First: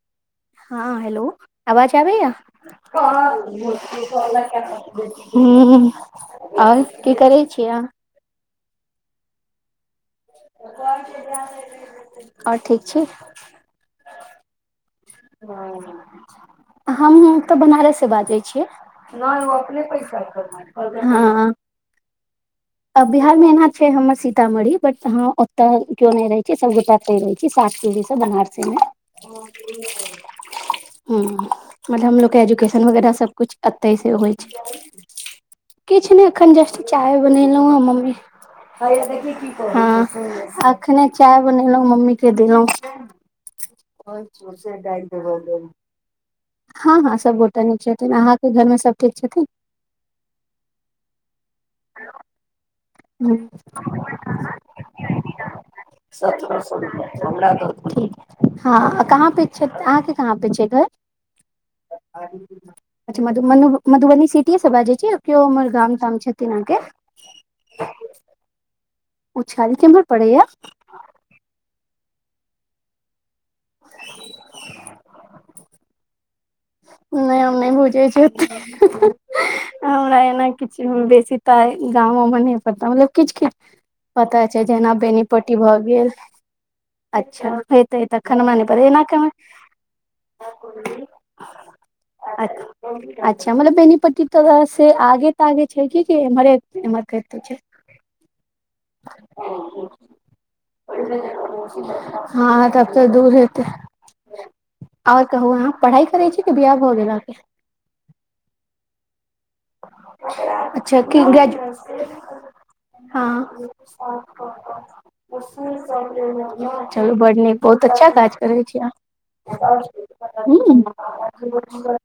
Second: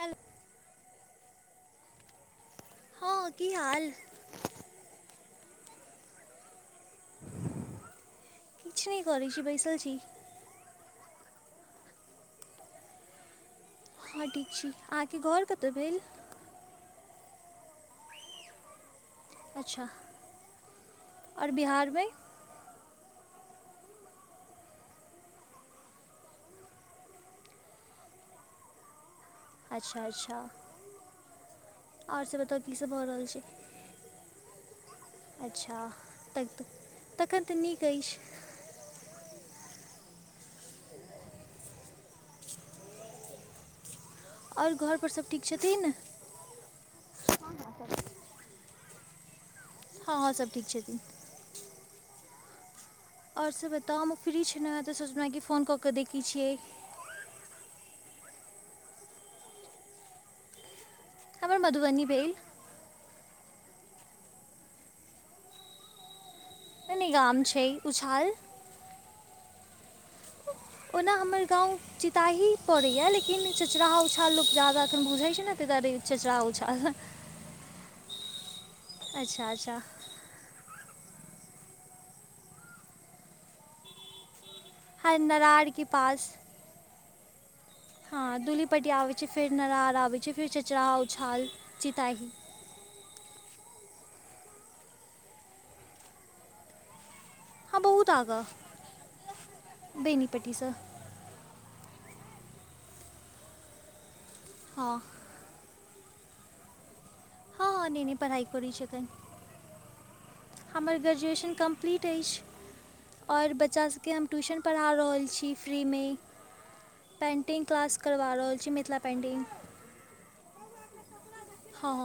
हलो! हँ हेलौ! अवाज आबय ये। [inaudible] हँ की हाल हुं, आओर की करै छि आहाॅं? किछ नहि कऽरै छी, बैसल छी। [unintelligible] आओर ठीक छी। हाॅं, ठीक छी। अहाँके घर कतय भेल हुँ, हमहुँ तऽ बनारस से बाजय छियै। नहि ओ अपने अच्छा पैसा कर। कहलकै हँ। आओर बिहारमे बिहार मे एना छै‌ हमर सीतामढ़ी, बट हम ओते केयो नहि रहे छै, सबगोटा ऐतय रहै छी, सात पीढ़ी सॅं बनारसे मे। अच्छा! अच्छा! ह, मतलब आओर हमलोग से के बताउ एजुकेशन कीसभ भऽ वगैरह रहल सब छै कुछ एतय से होइ छै। अच्छा किछु नहि एखन तक जस्ट चाय तखन तऽ बनेलहुँं हें, नीक मम्मी अछि हँ, अखने चाय बनेलहुँ, मम्मी के देलहुँ। आओर। आओर घरपर सभ ठीक छथिन ने? हँ -हँ, सभ गोटा नीक छथिन, अहाँके घरमे सब ठीक छथिन? हँ- हँ सब ठीक छथिन। आओर से बताउ हम फ्री छलहुँ हेँ तऽ सोचलहुँ हेँ कि [unintelligible] फोन कऽ कऽ देखैत छियै सतरह सौ रुपया। ठीक हँ, कहाँ पे छै, अहाँके कहाँ पे छै घर? हमर मधुबनी आ भेल [unintelligible] अच्छा! मधुु मधुबनी सिटीये से बाजै छी, कीओ उमहर गाम-ताम छथिन अहाँके? कोन गाम छै उछाल। उछाल केमहर पड़ोये। ओना हमर गाँव चिताही पड़ैए, लेकिन चचरा उछाल लोक जादा एखन बुझै छै ने ताहि दुआरे चचरा उछाल। नहि हम नहि बुझै छी, अच्छा अच्छा हमरा एना किछु बेसी तऽ गामोमे नहि पता, मतलब किछु-किछु पता छै, जेना हँ बेनीपट्टी भए नरारके गेल, पास अच्छा। हेतै हँ तखन हमरा नहि पता बेनीपटी एना आबै छै, केना फेर नरार आबै छै, फेर चचरा उछाल, चिताही। अच्छा मतलब बेनीपट्टी तोरा से आगे-तागे छै की एम्हरे-उम्हर छै। हँ बहुत आगाँ, बेनीपट्टीसँ। हँ तब तऽ दूर हेतै। हँ। आ कहू अहाँ पढ़ाई करै छी कि बियाह भऽ गेल अहाॅं के। हँ हँ नहि- नहि पढ़ाइ करै छी अखन। अच्छा की ग्रेजुएशन ग्रेजुए कम्प्लीट अछि आओर हँ। बच्चा सभके हम ट्यूशन पढ़ा रहल छी फ्रीमे चलू बड़ नीक पेन्टिंग बहुत क्लास अच्छा करबा काज रहल करै छी मिथिला पेन्टिंग अहाॅं हुं। हँ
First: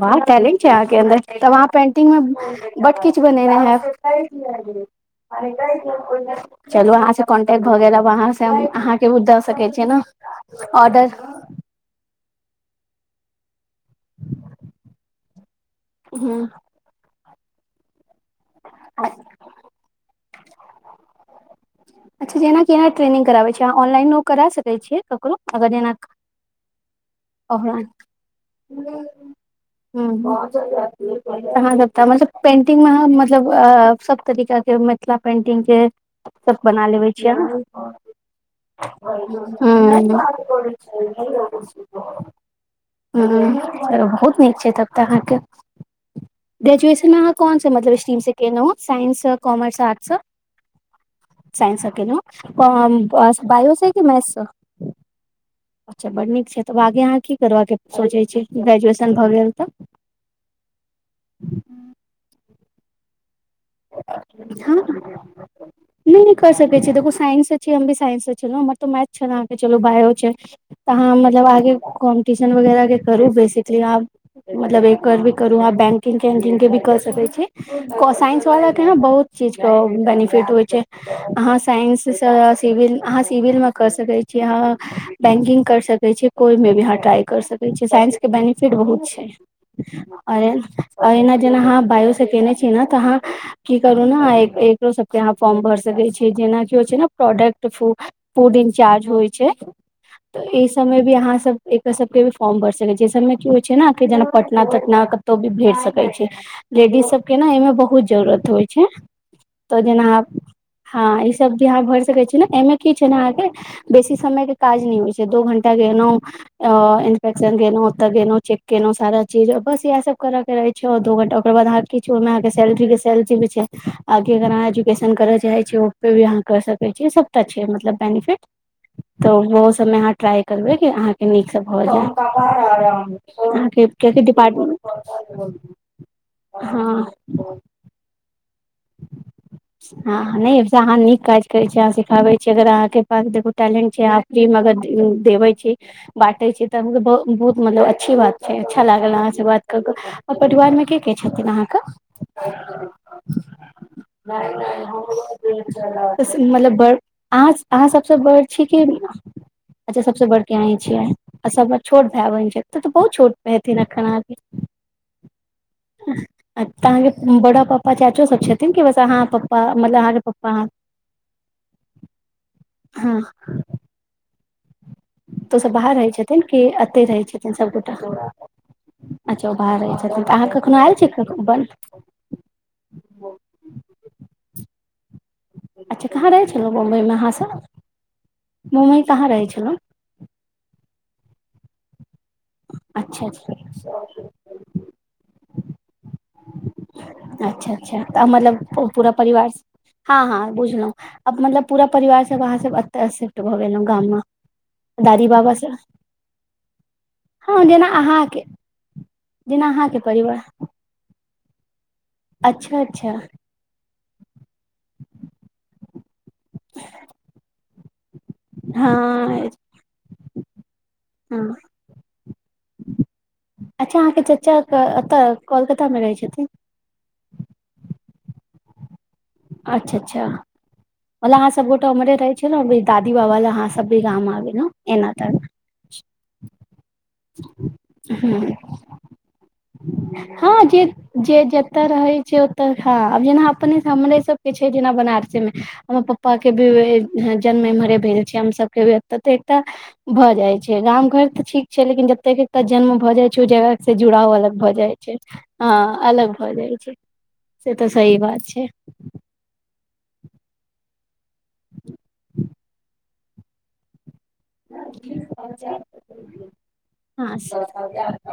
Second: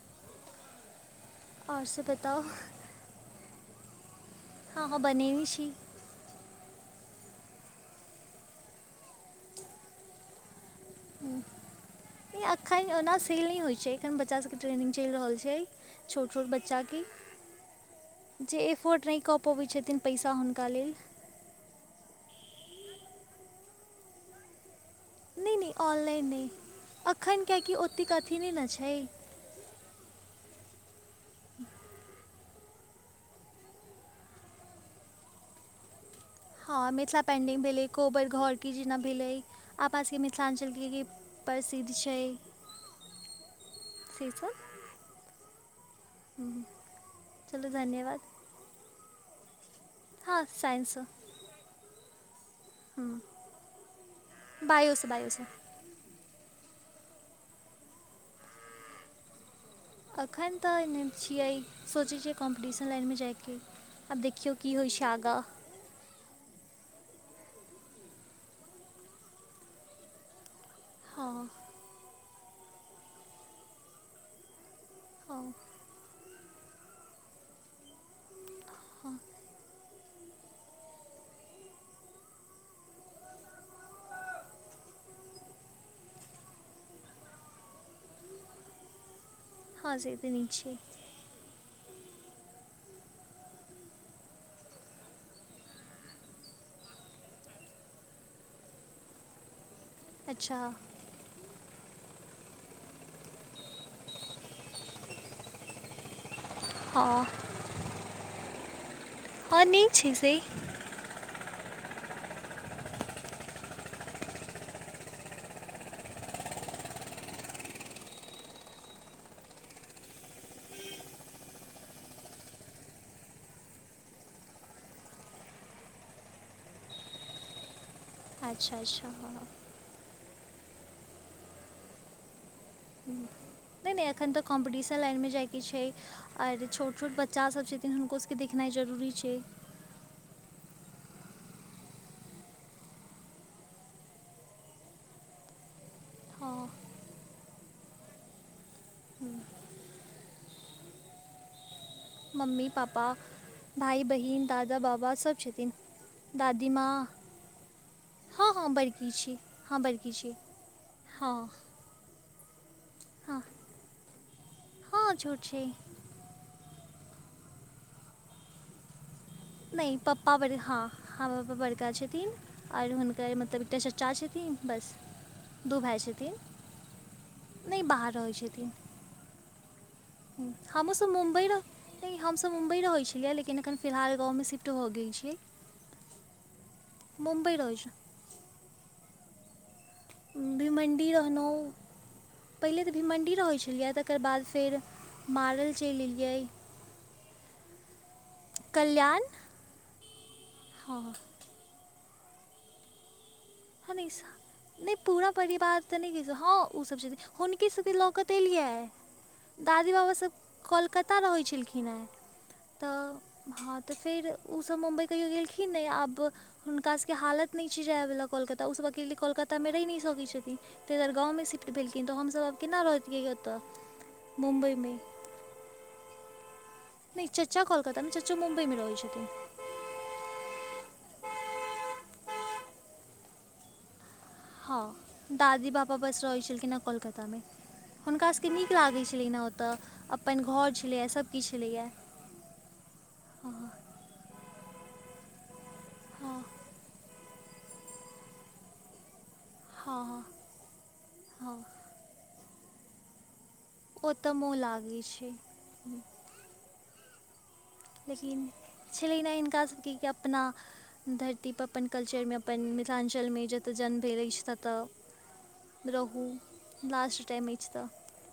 वाह टैलेंट छै अहाँके अन्दर, तऽ कला आओर से पेंटिंग बताउ मे बड किछ बनेने हैब। हँ हँ बनेने छी चलू अहाँ से कॉन्टेक्ट भऽ गेल, अब अहाँ से अहाँके उ दऽ सकैत छी ने ऑर्डर। नहि एखन ओना सेल नहि होइत छै। एखन बच्चासभके ट्रेनिंग चलि रहल छै। छोट हुं छोट बच्चाके। जे एफोर्ड नहि कऽ पबैत छथिन पैसा हुनका लेल। अच्छा जेना केना ट्रेनिंग कराबे छियै, अहां ऑनलाइनो करा सकै छियै। ककरो नहि नहि अगर जेना ऑनलाइन नहि एखन कियाकि अहां ओतेक अथी नहि ने छै हुं, अहां जे कहलहुं पेंटिंग मे मतलब सब तरीका के मिथिला पेन्टिंग के सब [inaudible] हँ बना लेबे मिथिला छियै हूं पेंटिंग भेलै, कोबर घर के जेना भेलै, अपना हूं सबके मिथिलाञ्चल के प्रसिद्ध छै। हुं हुं से बहुत सब नीक छै तब तऽ अहाँके हूँ, ग्रेजुएशन मे अहाँ कोन चलू से मतलब स्ट्रीम धन्यवाद से केेलहुं साइंस, कॉमर्स, आर्ट्स से हँ साइन्स सं। साइन्स स खेलों, त बायो से कि मैथ से? वायोसँ बायसँ। अच्छा बड नीक छै तब आगे अहाँ की करबाक सोचैत छियै ग्रेजुएशन भऽ गेल तऽ? अखैन तऽ छियै सोचै छियै कॉम्पीटिशन लाइनमे जाइके। आब देखियौ की होइ छै आगाँ हँ। [inaudible] हम नहि कर सकै छियै देखो साइंस से छ हम भी साइंस से छल हमर तऽ मैथ छले अहांके त बायो छै। तऽ अहाँ हँ मतलब आगे कॉम्पटिशन वगैरह के करू बेसिकली अहाँ मतलब एक करबे हँ करु अहाँ बैंकिंग तैंकिंग के भी कर सकै छी, साइंस वाला के ने हँ बहुत चीजके बेनिफिट होइ छै। अहाँ साइंससँ सिविल अहाँ सिविल मे कर सकैत छी, अहाँ बैंकिंग कर सकैत छी। कोइमे भी अहां ट्राइ करि सकै छियै साइंसके बेनिफिट बहुत छै हँ से तऽ नीक छै और एना जेना अहाँ बायो से केने छी न ने तऽ अहाँ की करू ने एकरो सबके अहाँ फॉर्म भर सकै छियै जेनााकि होइ छै ने प्रोडक्ट फूड फूडिंग चार्ज होइ छै तऽ अच्छा ऐ सब मे कि अहाँ सब एकर सब के भी फॉर्म भर सकै छियै ऐ सब मे की होइ छै ने जेना पटना तटना तो भी भरि सकै छियै। लेडीज हँ सबके ने एहिमे बहुत जरूरत होइ छै हँ तऽ नीक छै जेना से हँ ई सब भी अहाँ भरि सकै छीै ने एऐ मे की होइ छै ने अहाँके बेसी समयके काज नहि होइ छै, दो घंटा गेलौं अ इन्सपक्शन गेलहु ओतऽ गेलहुं चेेक केेलहुं, सारा चीज बस इह सब करा के रहै छै दु घंटा ओकर बाद अहां के किछो नै, अहां के सैनिटरी गिफ्ट चलै छै आगे अगर अहाँ एजुकेशन करए चाहे छियै भी अहाँ कर सकै छी, ई सब अच्छा छै मतलब बेनिफिट अच्छा अच्छा हँ त हँ ओ सब अहाँ ट्राई करबै कि अहाँके नीक सब भऽ जायत। नै नै एखन तऽ कॉम्पटिशन लाइन में जाय के छै आर छोट हँ छोट बच्चा सब छै। लेकिन हुनको सबके देखनाइ जरूरी छै। हँ नहि अहाँ नीक काज करै छियै अहाँ सिखाबै छियै अगर अहाँके पास देखो टैलेंट छै अहां जै मे अगर देबै छी बाँटे छी हँ तऽ हम बहुत मतलब अच्छी बात छै अच्छा लागल अहाँ से बात कऽ कऽ आ परिवार मे के के छथिन अहाँके मम्मी पाापा दादी मतलब माँ आ अहां सब सबसँ हँ बड़की अहीं हँ छियैन, बड़की छी हँ अच्छा बड़की सबसँ छी बड़के अहां छियै हँ सब छोट भाय बहिन छैथ तऽ बहुत छोट हँ हेथिन अखैन। हँ छोट छै। तहाँके बड़ा पापा चाचो सब छथिन कि बस अहाँ प नहि पप्पा बड़का हँ, हँ पापा बड़का छथिन और हँ हुनकर मतलब एकटा चाचा छथिन बस। तो ओसभ दू बाहर भाय रहै छथिन कि एतहि रहै छथिन नहि सभगोटा। बाहर रहै छथिन अच्छा ओ बाहर रहैत छथिन तऽ अहाँ कखनहु आयल छी कखनहु बन्द नै हमसभ मुम्बइ रहैत छलियै लेकिन अखन फिलहाल गाँवमे शिफ्ट भऽ गेल छियै। अच्छा कहाँ रहै छलहुँ बम्बइमे अहाँ सब, मुम्बई रहैत बम्बई मे कहाँ रहै छलहुँ। भीमण्डी रहलहुँ। पहिले तऽ अच्छा भीमण्डी अच्छा रहैत छलियै तकर बाद फेर मारल चलि एलियै। अच्छा अच्छा तऽ आब मतलब ओ पूरा कल्याण परिवार, हँ हँ बुझलहुं हँ आब मतलब पूरा परिवार सब अहां सब एत सिफ्ट भ गेलौं हँ गाम नहि मे। स- नहि पूरा परिवार तऽ नहि कहि सकै छियै, हँ ओसभ छथिन हँ हुनके जेना सभ के लऽ कऽ त अहाँके एलियै। जेना दादी अहाँके बाबासभ परिवार कोलकत्ता रहै छलखिन हेँ अच्छा अच्छा तऽ हँ तऽ फेर ओ सब मुम्बई कहियो गेलखिन नहि आब हुनका सबके हालत नहि छै जाय वला कलकत्ता ओ सभ हँ कलकत्तामे रहि नहि सकैत छथिन। तै दुआरे हँ गाँवमे सिफ्ट भेलखिन तऽ हमसभ आब केना रहतियै ओतऽ। अहाँ के त चाचा एतऽ कोलकाता मे रहै छथिन। नइ चचा कोलकाता मे नै चचा मुंबई मे रहै छथिन। अच्छा अच्छा, मतलब अहाँ सब गोटा उम्हरे रहै छियै ने दादी बाबा ले अहाँ सब भी गाम आबि गेलियै। हँ दादी बाबा बस रहै छलखिन है कोलकातामे। हुनकासभके हूँ। नीक लागै छलनि हँ ओतय अपन हँ घर छलैए सभकिछु छलैएा। तऽ हँ आब जेना अपने हमरे सबके छै जेना बनारसीमे हमर हँ हँ पपाके भी। जन्म एमहरे भेल छै हम सब के व। ततेटा हँ भऽ जाय छै गाम घर तऽ हँ ठीक छै लेकिन जतेक एकटा जन्म भऽ जाइ छै ओ जगह। से ओतय जुड़ाव मोह अलग भए जाइ लागैत छै हं अलग भऽ जाइ छै। से तऽ सही बात लेकिन छै। छलै नहि हिनका सबके की अपना। धरती पर अपन कल्चर मे अपन मिथिलाञ्चलमे जतय जन्म भेल अछि तत। तऽ रहू लास्ट हँ टाइम अछि तऽ।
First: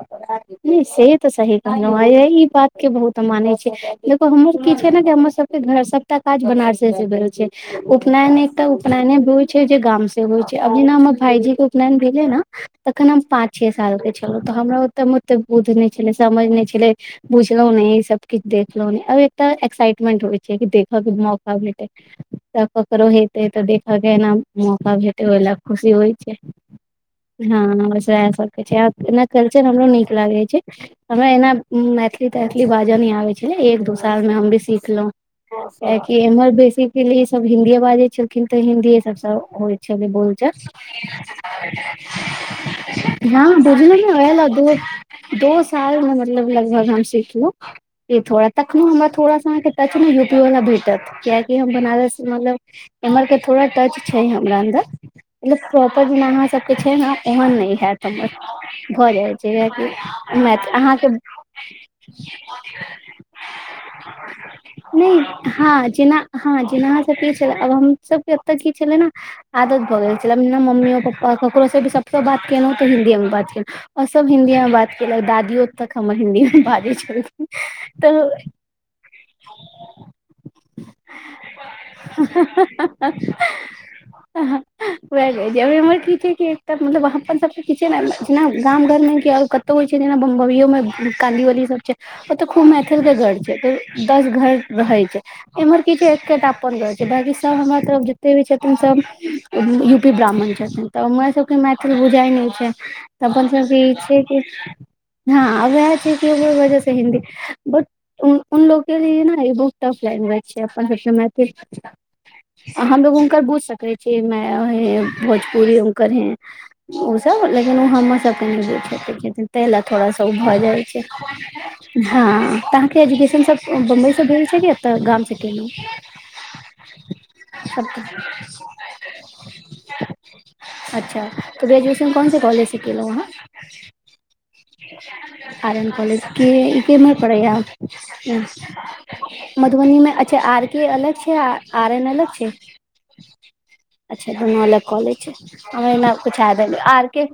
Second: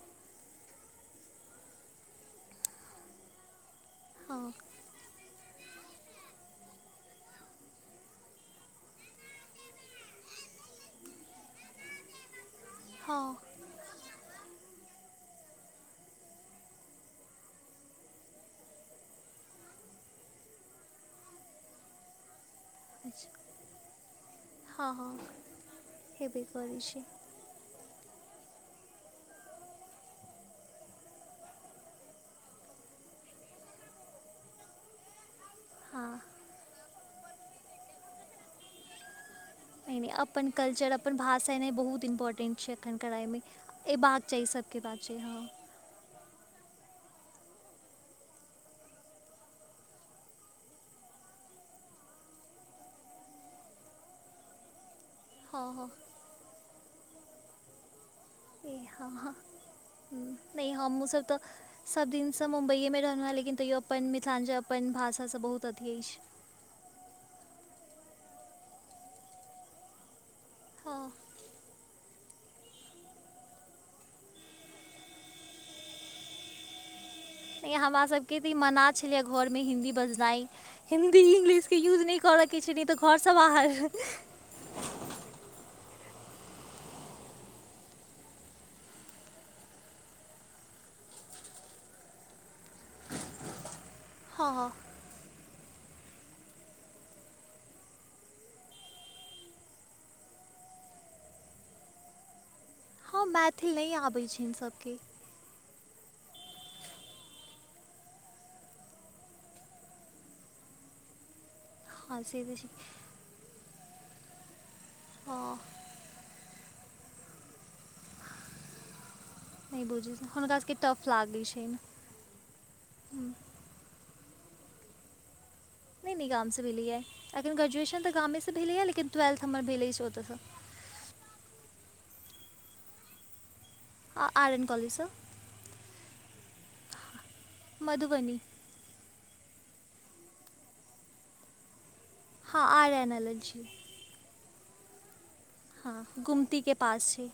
नहि से तऽ सही कहलहु ह ई बात के बहुत हम मानै छी। देखु हँ हमर किछ छै ने कि हमर सभ। घर सभटा काज बनारसे से भेल छै उपनैन एकटा उपनयने भी होइ छै जे गाम से होइ छै। जेना हमर भाईजी के उपनैन भेले ने तखन हम हँ पाँ। छे सालके छलहुँ तऽ हमरा ओतऽमे ओतेक बोध नहि छलै समझ नहि छलै। बुझलहु ने सबकिछ देखलहु नहि आ एकटा एक्साइटमेंट होइ छै कि देखयके मौका भेटे। त। ककरो अच्छा हेतै तऽ देखऽ के एना हँ मौका भेटे हँ ओहि लए क खुशी होइ छै। हेबे करै छै हँ इएह सबके छैना कल्चर हमरो नीक लागे छै। हमरा एना मैथिली तैथली ती बाजऽ ही आबै छलै एक दू साल मे हम भी सिखलहुँं। हँ कियेकी एम्हर बेसीे सब हिन्दीए बाजै छलखिन तऽ हिन्दीए सब होइ एहने छलै बोल। अपन कल्चर अपन भाष एनाइ बहुत इम्पोर्टेन्ट छै एखन कराइमे। बुझल अयबाक चाही ने दो सभके बात छै हँ दो साल मे मतलब लगभग हम सिखलहु। ई थोड़ा तखनो हमरा थोड़ा सा अहाँके टच मे यूपी वाला भेटत कियकि हम बनारस मतलब। एम्हर के थोड़ा टच छै हमरा अन्दर। मतलब हँ हँ प्रॉपर जेना अहाँ सबके छै ने ओहन नहि हेत हमर। ए हँ भऽ जाइ हँ छै जेाकि मैच नहि अहाँके। हमहूँसभ तऽ सभ दिनसँ मुम्बइएमे रहलहुँ हेँ लेकिन तैयो तो अपन मिथिलाञ्चल अपन नहि भाषासँ बहुत हँ अथी अछि जेना। हँ जेनाहा सबके छले आब हम सब के एते की छले ने आदत भऽ गेल। मतलब ने मम्मीओ हँ पप्पा ककरोसँ भी सभसँ बात केलहुँ तऽ हिन्दीएमे बात केलहुँ। आओ सभ हिंन्दीमे बात कयेलक दादियो तक हमर हिंन्दीमे बाजैत छल। नइ हमरासभके तऽ ई मना छलै घरमे हिन्दी बजनाइ। हिन्दी इंग्लिशके यूज नहि कोरके छै नहि त घरसँ बाहर। हहाँ। र की एक मतलब वहाँ पर सब पीछे ने इना गाम घरमे कि होइ छै जेना बम्बो मे काली वाली सब छै ओतऽ खूब मैथिल के घर छै। दस हँ घर हँ रहै छै। एमर किछ एकटा अपनन रह छै बाकी सभ हमरार जतेक भी छै तन सभ यू पी ब्राह्मण छथिन तऽ रा सब के मैथिल बुझााय नई छै। हँ त अपन सब मैथिल नहि छै आबै की छनि सबके हँ वैऽह छै वजह छै हिन्दी ब उन उनलोक के न बहुत टफ लाइग जाए छै अपन सब के मैथिल हँ से तऽ छै हमलोग हुनकर बुझ सकले छी मैाय है हँ भोजपुरी हुनकर हैं। ओसभ लेकिन ओ हमरसभके जे खकै छथिन ताहि लेल नहि थोड़ा बुझै सा छै ओ भऽ हुनका सबके जाइ छै। टफ लागै छनि हँ तऽहाँके हूँ एजुकेशन सब बम्बई से भेल छै की एतऽ गाम से तना [inaudible] नहि -नहि गामसँ भेलैय, लेकिन ग्रेजुएशन तऽ गामेसँ भेलैयै लेकिन ट्वेल्थ हम भेलै ओतयसँ अच्छा! तऽ ग्रेजुएशन कोन से कॉेजसँ केलो वहाँ आर एन कॉलेजसँ आर एन कॉलेजके ई केमर पढ़ैा मधुबनी मधुबनी मे अच्छा! आर के अलग छै, आ आर एन अलग छै? हँ आर एन अलग छैय। अच्छा! दुनू अलग कॉलेज छै, मे हँ पुछा गुमतीके द आर पास के छै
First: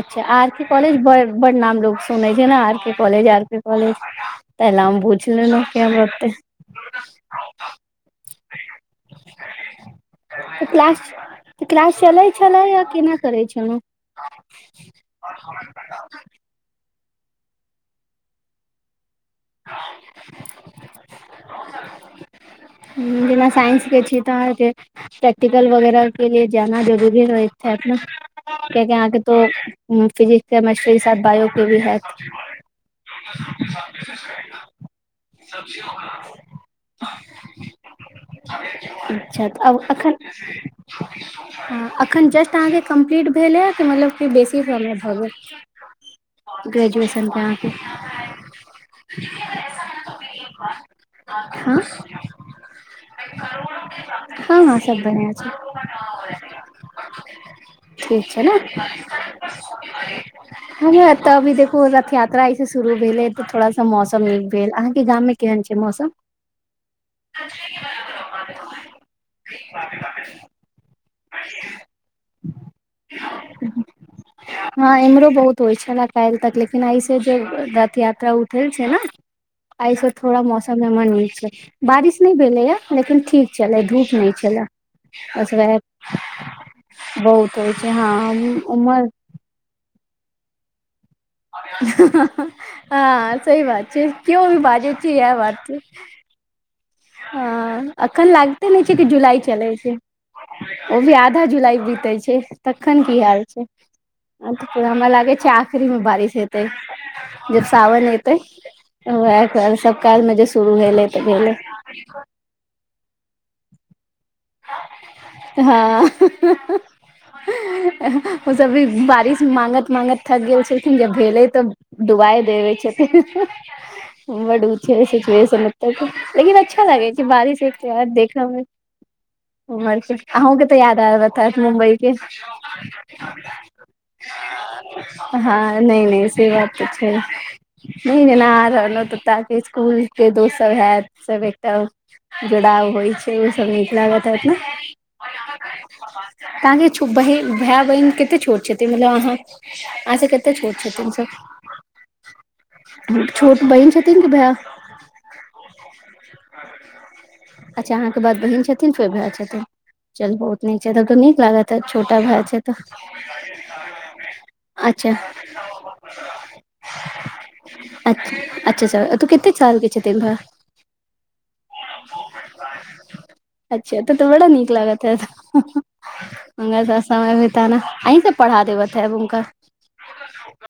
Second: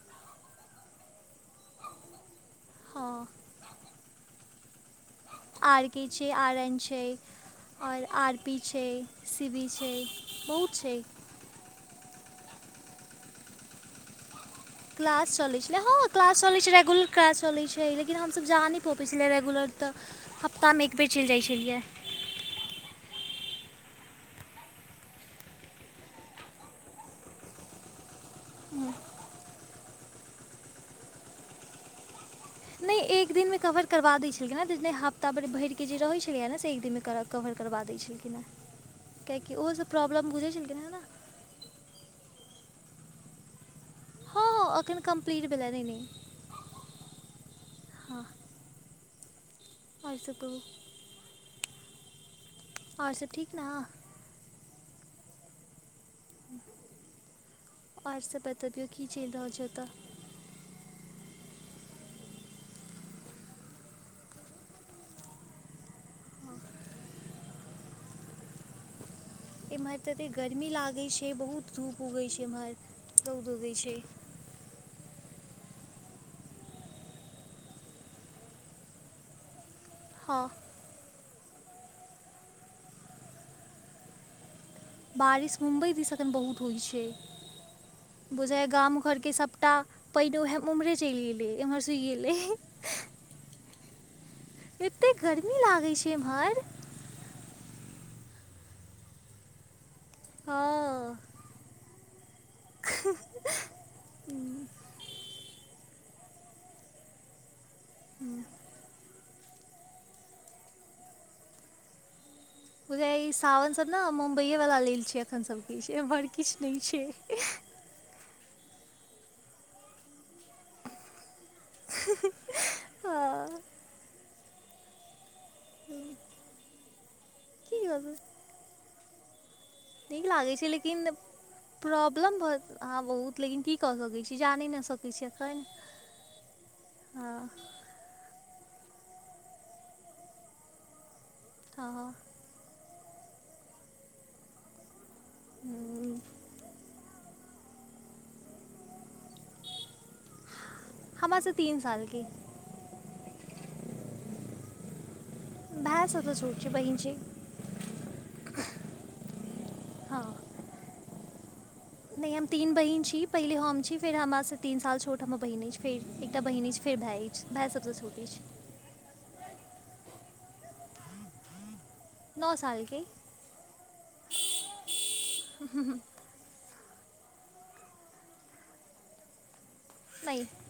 अच्छा! आर के कॉलेज ब बड नाम लोग सुनै छै, ने आर के हँ कॉलेज, आर के कॉलेज। तऽ ल हम बुझल आर नोकिया के छै मते [unintelligible] आर एन छैे। आओर आर पी छै, सी वी छै। त बहुत छै क्लास क्लास चलैत छलै, या केना करैत छलहुँ? क्लास चलै छलै, हँ क्लास चलैत छै, रेगुलर क्लास चलैत छै, लेकिन हमसब जा नहि पबैत छलियै रेगुलर। तऽ, हफ्तामे एक बेर चलि जाइ छलियै। जेना साइंस के छीय तऽ अहाँके प्रै्टिकल वगैरह के लि जाना जरूरी होैत ने? कियाकि अहाँके तो फिजिक्स, केमेस्ट्री, के साथ बायो के भी हयैत नहि एक दिन मे कवर करबा दै छलखिन, ह हफ्ता भरि भर के जे रहैत छलैे ने से कवर करबा दै छलखिन हँ, अच्छा कियाकि तऽ ओहो आब सब एखन प्रॉब्लम बुझैत छलखिन हेँ न। हँ, अखन जस्ट अहाँकेँ कम्प्लीट भेल ह, कि मतलब र हँ बेसी हँ फॉर एखन भर कम्प्लीट भेलै नहि नहि ग्रेजुएशन के आके हँ। आर सब कहु। आँ [unintelligible] आओर सब ठीक ने हँ- हँ सब बढिआ छै। आओर ठीक सब छै ने बतबिऔ कि चलि रहल छै ओतऽ [unintelligible] ह तऽ अभी देख रथ यात्रा ऐसे शुरू भेल ह, त थोड़ा सा मौसम नीक भेल, अहाँके गाम में केहन छै? मौसम। हँ। कचरे के बराबर हम बात कहलउ। एम्हर त एतेक गर्मी लागैत छै, बहुत धूप उगैत छै एम्हर, रौद उगैत छै। हँ इम्हरो बहुत होइ छलए काल्हि तक, लेकिन ऐस जे रथ यात्रा उठल छै ने। एहिऐसे हँ थोड़ा मौस त हमरा मन हो छल, बारिश नहि भेलैय, लेकिन ठीक छलै, धूप नहि छलै। बस बारिश वएह मुम्बई दिस एखन बहुत होइ छै, बहुत होइ छै बुझ हँ गाम उमर घर के सबटा पईन उहे उमरे चलि गेल एम्हर सुइख हँ गेलै, सही बात छै केओ भी बाजै कते छै गर्मी लागे छै एम्हर। ह अखन लागते नहि छै कि जुलाई चलै छै, ओ हँ भी आ आधा जुलाई बीतै छै, तखन की हाल छै। अ त हमरा लागे छै, आखिरी मे बारिश हेतै। जब सावन एते, वएह सब काल मे जे शुरू भेलै तऽ, भेले। बुझाईये सावन सब ने, मुम्बईए वाला लेल छै, अखन सबकछु हँ छै, एम्हर किछु नहि छै। ओ सब भी बारिश मागत- मागत थक गेल छैेकिन, जब भेलै तऽ डुबाइ देबे छथिन। हँ बड ऊचे सिचुएशन ऽत के लेकिन अच्छा लागै छै बाजै छै की त्य कहबै देखऽ मे। उमर के नीक लागै अहु के छै तऽ याद लेकिन आ बैत हैत मुम्बई के। प्रॉब्लम भऽ हँ बहुत लेकिन की कऽ सकै छी जा नहि ने सकै छी एखन हँ नहि नहि से बात तऽ छै। हँ मही जेना आ रहल त स्कुल के दोस्त सब हैत सभ एकटा। हँ जुड़ाव होइ छै ओ सब नीक लागैत हैत ने। हम्म, तहाँके भाय बहिन कतेक छोट छथीन मतलब अहाँ। आहांस कतेक छोट छथीन हम सब। आज तीन साल की छोट बहिन छथिन की भैऽ। भाय सभसँ छोट छै बहीन छै अच्छा अहाँके बाद बहिन छथिन। अच्छा तऽ हँ चल बहुत नीक छै तब तक नीक लागत। हैत छोटा नहि भाय हम छै तीन तऽ बहिन छी पहिले हम छी फेर हमरा स तीन साल अच्छा छोट हमर बहिन अछि फेर एकटा बहिन अछि फेर भैऽ। भैऽ सभसँ छोट अछि। अच्छा केते साल के छथिन भैऽ। नऽ सालके। अच्छा तऽ त बड़ा नीक लागेत हैत। ह त समय होता ने अहींसब पढ़ा देबैत हुनका। नहि।